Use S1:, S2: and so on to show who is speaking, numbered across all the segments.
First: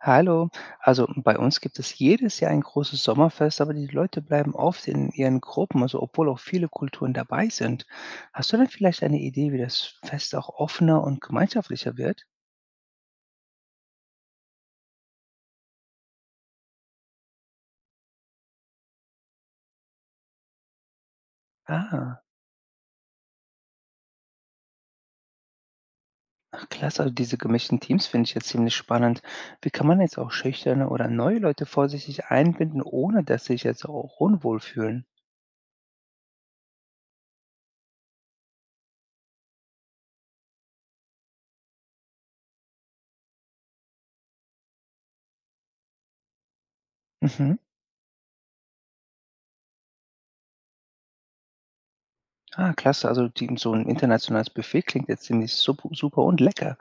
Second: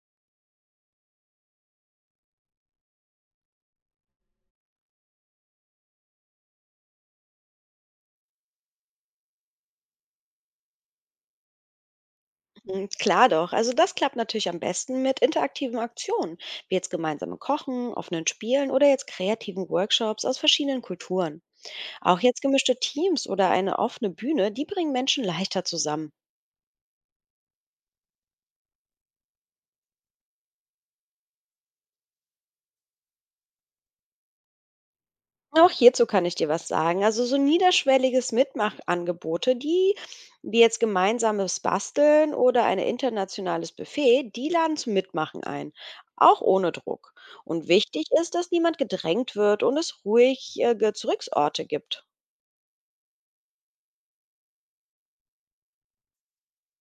S1: Hallo, also bei uns gibt es jedes Jahr ein großes Sommerfest, aber die Leute bleiben oft in ihren Gruppen, also obwohl auch viele Kulturen dabei sind. Hast du denn vielleicht eine Idee, wie das Fest auch offener und gemeinschaftlicher wird?
S2: Klar doch. Also das klappt natürlich am besten mit interaktiven Aktionen, wie jetzt gemeinsamen Kochen, offenen Spielen oder jetzt kreativen Workshops aus verschiedenen Kulturen. Auch
S1: Ah,
S2: jetzt gemischte Teams oder eine offene Bühne, die bringen Menschen leichter zusammen.
S1: klasse, also diese gemischten Teams finde ich jetzt ziemlich spannend. Wie kann man jetzt auch schüchterne oder neue Leute vorsichtig einbinden, ohne dass sie sich jetzt auch unwohl fühlen?
S2: Auch hierzu kann ich dir was sagen. Also so niederschwelliges Mitmachangebote, die wie jetzt gemeinsames Basteln oder ein internationales Buffet, die laden zum Mitmachen ein, auch ohne Druck.
S1: Mhm.
S2: Und wichtig ist, dass niemand gedrängt wird und es ruhige Zurücksorte gibt.
S1: Ah, klasse. Also die, so ein internationales Buffet klingt jetzt ziemlich super und lecker.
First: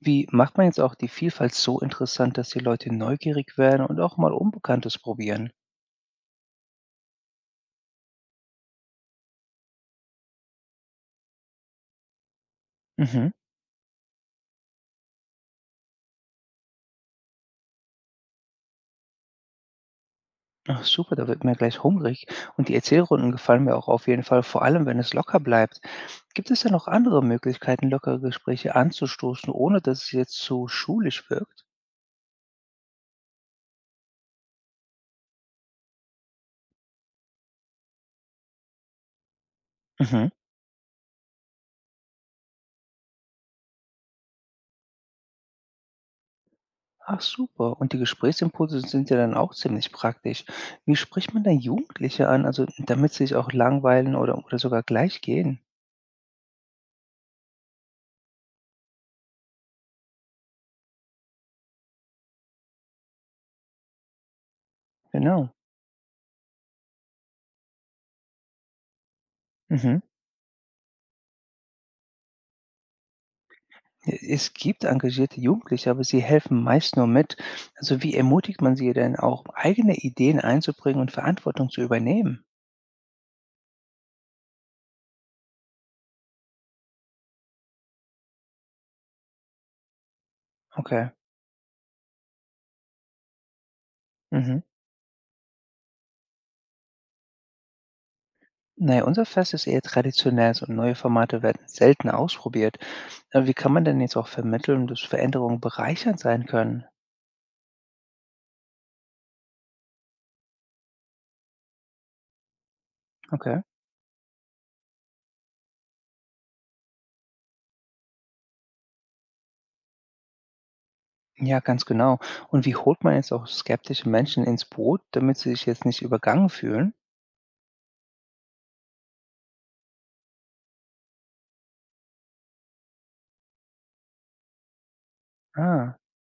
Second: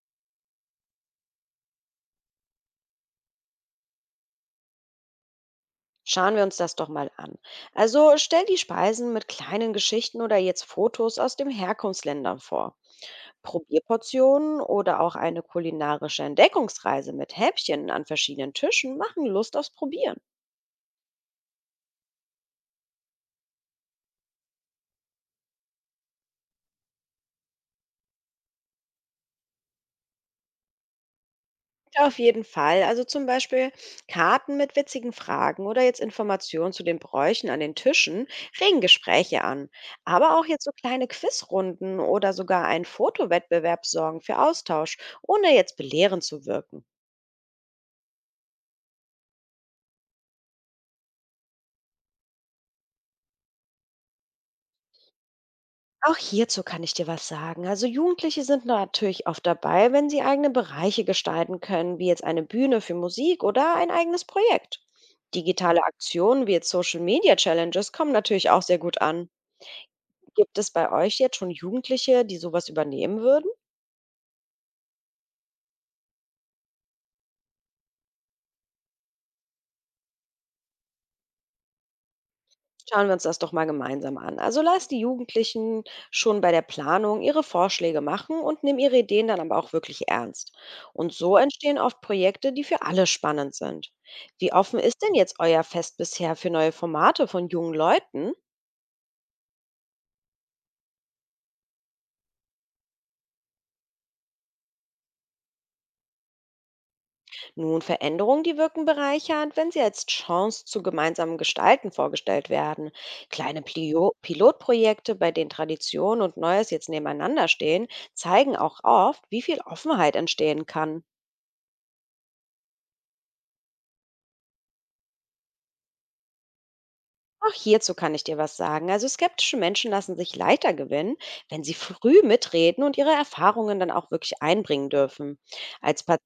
S1: Wie macht man jetzt auch die Vielfalt so interessant, dass die Leute neugierig werden und auch mal Unbekanntes probieren?
S2: Schauen wir uns das doch mal an. Also stell die Speisen mit kleinen Geschichten oder jetzt Fotos aus den Herkunftsländern vor.
S1: Mhm.
S2: Probierportionen oder auch eine kulinarische Entdeckungsreise mit Häppchen an verschiedenen Tischen machen Lust aufs Probieren.
S1: Ach super, da wird mir gleich hungrig. Und die Erzählrunden gefallen mir auch auf jeden Fall, vor allem wenn es locker bleibt. Gibt es da noch andere Möglichkeiten, lockere Gespräche anzustoßen, ohne dass es jetzt zu schulisch wirkt?
S2: Auf jeden Fall. Also zum Beispiel Karten mit witzigen Fragen oder jetzt Informationen zu den Bräuchen an den Tischen regen Gespräche an.
S1: Mhm.
S2: Aber auch jetzt so kleine Quizrunden oder sogar ein Fotowettbewerb sorgen für Austausch, ohne jetzt belehrend zu wirken.
S1: Ach super. Und die Gesprächsimpulse sind ja dann auch ziemlich praktisch. Wie spricht man denn Jugendliche an, also damit sie sich auch langweilen oder sogar gleich gehen?
S2: Auch hierzu kann ich dir was sagen. Also Jugendliche sind natürlich oft dabei, wenn sie eigene Bereiche gestalten können, wie jetzt eine Bühne für Musik oder ein eigenes Projekt.
S1: Genau.
S2: Digitale Aktionen wie jetzt Social Media Challenges kommen natürlich auch sehr gut an.
S1: Mhm.
S2: Gibt es bei euch jetzt schon Jugendliche, die sowas übernehmen würden?
S1: E Es gibt engagierte Jugendliche, aber sie helfen meist nur mit. Also wie ermutigt man sie denn auch, eigene Ideen einzubringen und Verantwortung zu übernehmen?
S2: Schauen wir uns das doch mal gemeinsam an. Also lass die Jugendlichen schon bei der Planung ihre Vorschläge machen und nimm ihre Ideen dann aber auch wirklich ernst.
S1: Okay.
S2: Und so entstehen oft Projekte, die für alle spannend sind. Wie
S1: Mhm.
S2: offen ist denn jetzt euer Fest bisher für neue Formate von jungen Leuten?
S1: Na ja, unser Fest ist eher traditionell, so neue Formate werden selten ausprobiert. Aber wie kann man denn jetzt auch vermitteln, dass Veränderungen bereichernd sein können?
S2: Nun, Veränderungen, die wirken bereichernd, wenn sie als Chance zu gemeinsamen Gestalten vorgestellt werden.
S1: Okay.
S2: Kleine Pilotprojekte, bei denen Tradition und Neues jetzt nebeneinander stehen, zeigen auch oft, wie viel Offenheit entstehen kann.
S1: Ja, ganz genau. Und wie holt man jetzt auch skeptische Menschen ins Boot, damit sie sich jetzt nicht übergangen fühlen?
S2: Auch hierzu kann ich dir was sagen. Also skeptische Menschen lassen sich leichter gewinnen, wenn sie früh mitreden und ihre Erfahrungen dann auch wirklich einbringen dürfen.
S1: Ah,
S2: Als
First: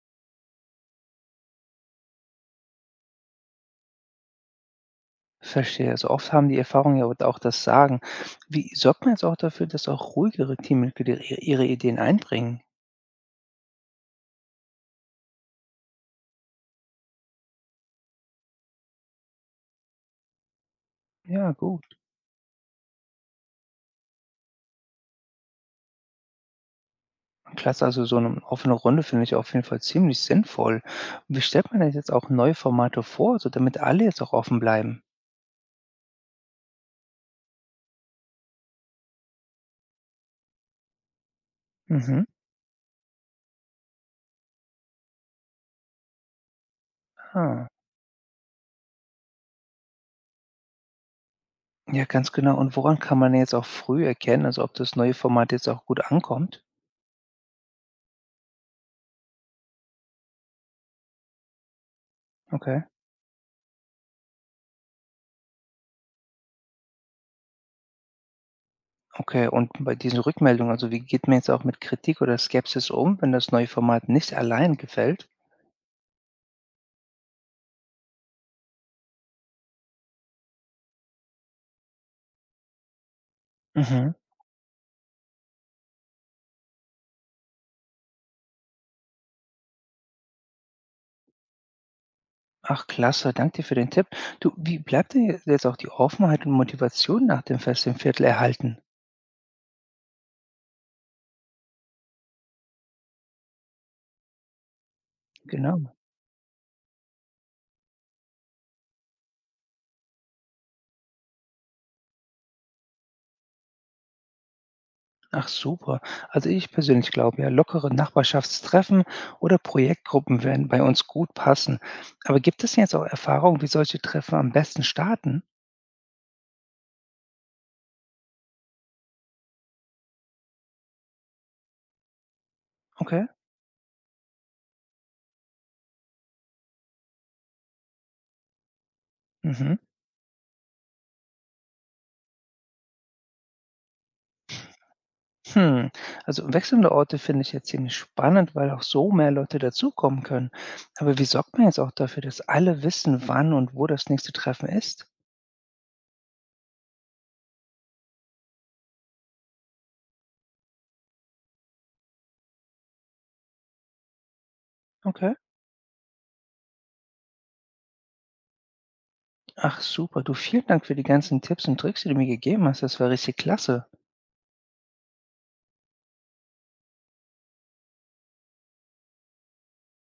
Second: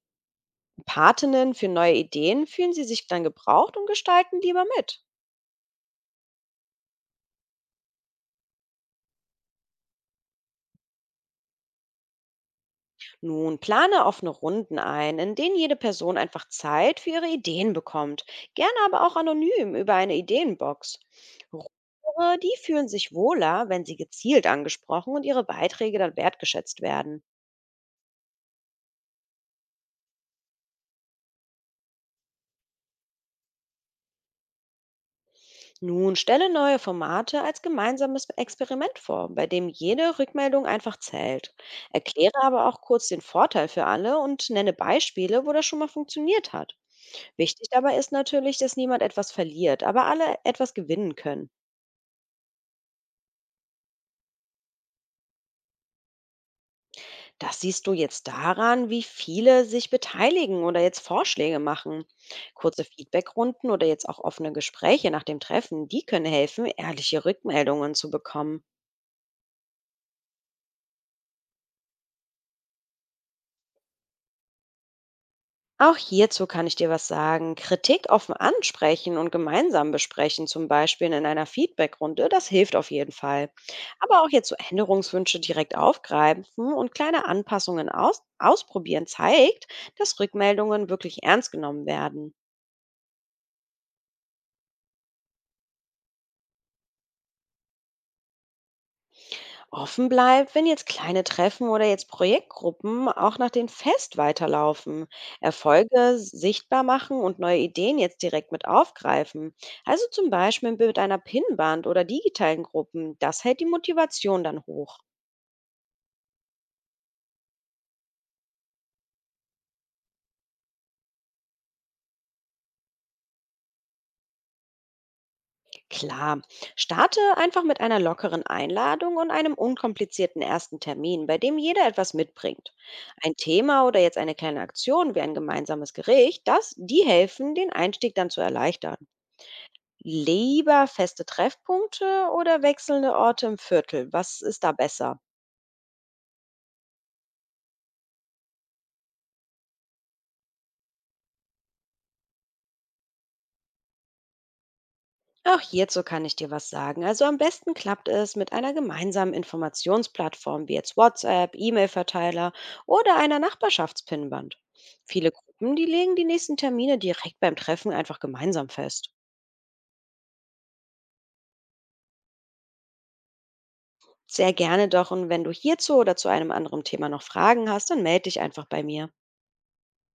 S2: Patinnen für neue Ideen fühlen sie sich dann gebraucht und gestalten lieber mit.
S1: verstehe. Also oft haben die Erfahrungen ja auch das Sagen. Wie sorgt man jetzt auch dafür, dass auch ruhigere Teammitglieder ihre Ideen einbringen?
S2: Nun plane offene Runden ein, in denen jede Person einfach Zeit für ihre Ideen bekommt. Gerne aber auch anonym über eine Ideenbox.
S1: Ja, gut.
S2: Ruhe, die fühlen sich wohler, wenn sie gezielt angesprochen und ihre Beiträge dann wertgeschätzt werden.
S1: Klasse, also so eine offene Runde finde ich auf jeden Fall ziemlich sinnvoll. Wie stellt man das jetzt auch neue Formate vor, so damit alle jetzt auch offen bleiben?
S2: Nun stelle neue Formate als gemeinsames Experiment vor, bei dem jede Rückmeldung einfach zählt.
S1: Mhm.
S2: Erkläre aber auch kurz den Vorteil für alle und nenne Beispiele, wo das schon mal funktioniert hat.
S1: Ah.
S2: Wichtig dabei ist natürlich, dass niemand etwas verliert, aber alle etwas gewinnen können.
S1: Ja, ganz genau. Und woran kann man jetzt auch früh erkennen, also ob das neue Format jetzt auch gut ankommt?
S2: Das siehst du jetzt daran, wie viele sich beteiligen oder jetzt Vorschläge machen.
S1: Okay.
S2: Kurze Feedbackrunden oder jetzt auch offene Gespräche nach dem Treffen, die können helfen, ehrliche Rückmeldungen zu bekommen.
S1: Okay, und bei diesen Rückmeldungen, also wie geht man jetzt auch mit Kritik oder Skepsis um, wenn das neue Format nicht allein gefällt?
S2: Auch hierzu kann ich dir was sagen. Kritik offen ansprechen und gemeinsam besprechen, zum Beispiel in einer Feedbackrunde, das hilft auf jeden Fall.
S1: Mhm.
S2: Aber auch jetzt so Änderungswünsche direkt aufgreifen und kleine Anpassungen ausprobieren zeigt, dass Rückmeldungen wirklich ernst genommen werden.
S1: Ach, klasse, danke dir für den Tipp. Du, wie bleibt denn jetzt auch die Offenheit und Motivation nach dem Fest im Viertel erhalten?
S2: Offen bleibt, wenn jetzt kleine Treffen oder jetzt Projektgruppen auch nach dem Fest weiterlaufen,
S1: Genau.
S2: Erfolge sichtbar machen und neue Ideen jetzt direkt mit aufgreifen. Also zum Beispiel mit einer Pinnwand oder digitalen Gruppen. Das hält die Motivation dann hoch.
S1: Ach, super. Also ich persönlich glaube ja, lockere Nachbarschaftstreffen oder Projektgruppen werden bei uns gut passen. Aber gibt es denn jetzt auch Erfahrungen, wie solche Treffen am besten starten?
S2: Klar, starte einfach mit einer lockeren Einladung und einem unkomplizierten ersten Termin, bei dem jeder etwas mitbringt.
S1: Okay.
S2: Ein Thema oder jetzt eine kleine Aktion wie ein gemeinsames Gericht, das, die helfen, den Einstieg dann zu erleichtern.
S1: Mhm.
S2: Lieber feste Treffpunkte oder wechselnde Orte im Viertel? Was ist da besser?
S1: Hm, also wechselnde Orte finde ich jetzt ziemlich spannend, weil auch so mehr Leute dazukommen können. Aber wie sorgt man jetzt auch dafür, dass alle wissen, wann und wo das nächste Treffen ist?
S2: Auch hierzu kann ich dir was sagen. Also am besten klappt es mit einer gemeinsamen Informationsplattform wie jetzt WhatsApp, E-Mail-Verteiler oder einer Nachbarschaftspinnwand. Viele
S1: Okay.
S2: Gruppen, die legen die nächsten Termine direkt beim Treffen einfach gemeinsam fest.
S1: Ach super, du vielen Dank für die ganzen Tipps und Tricks, die du mir gegeben hast. Das war richtig klasse.
S2: Sehr gerne doch und wenn du hierzu oder zu einem anderen Thema noch Fragen hast, dann melde dich einfach bei mir.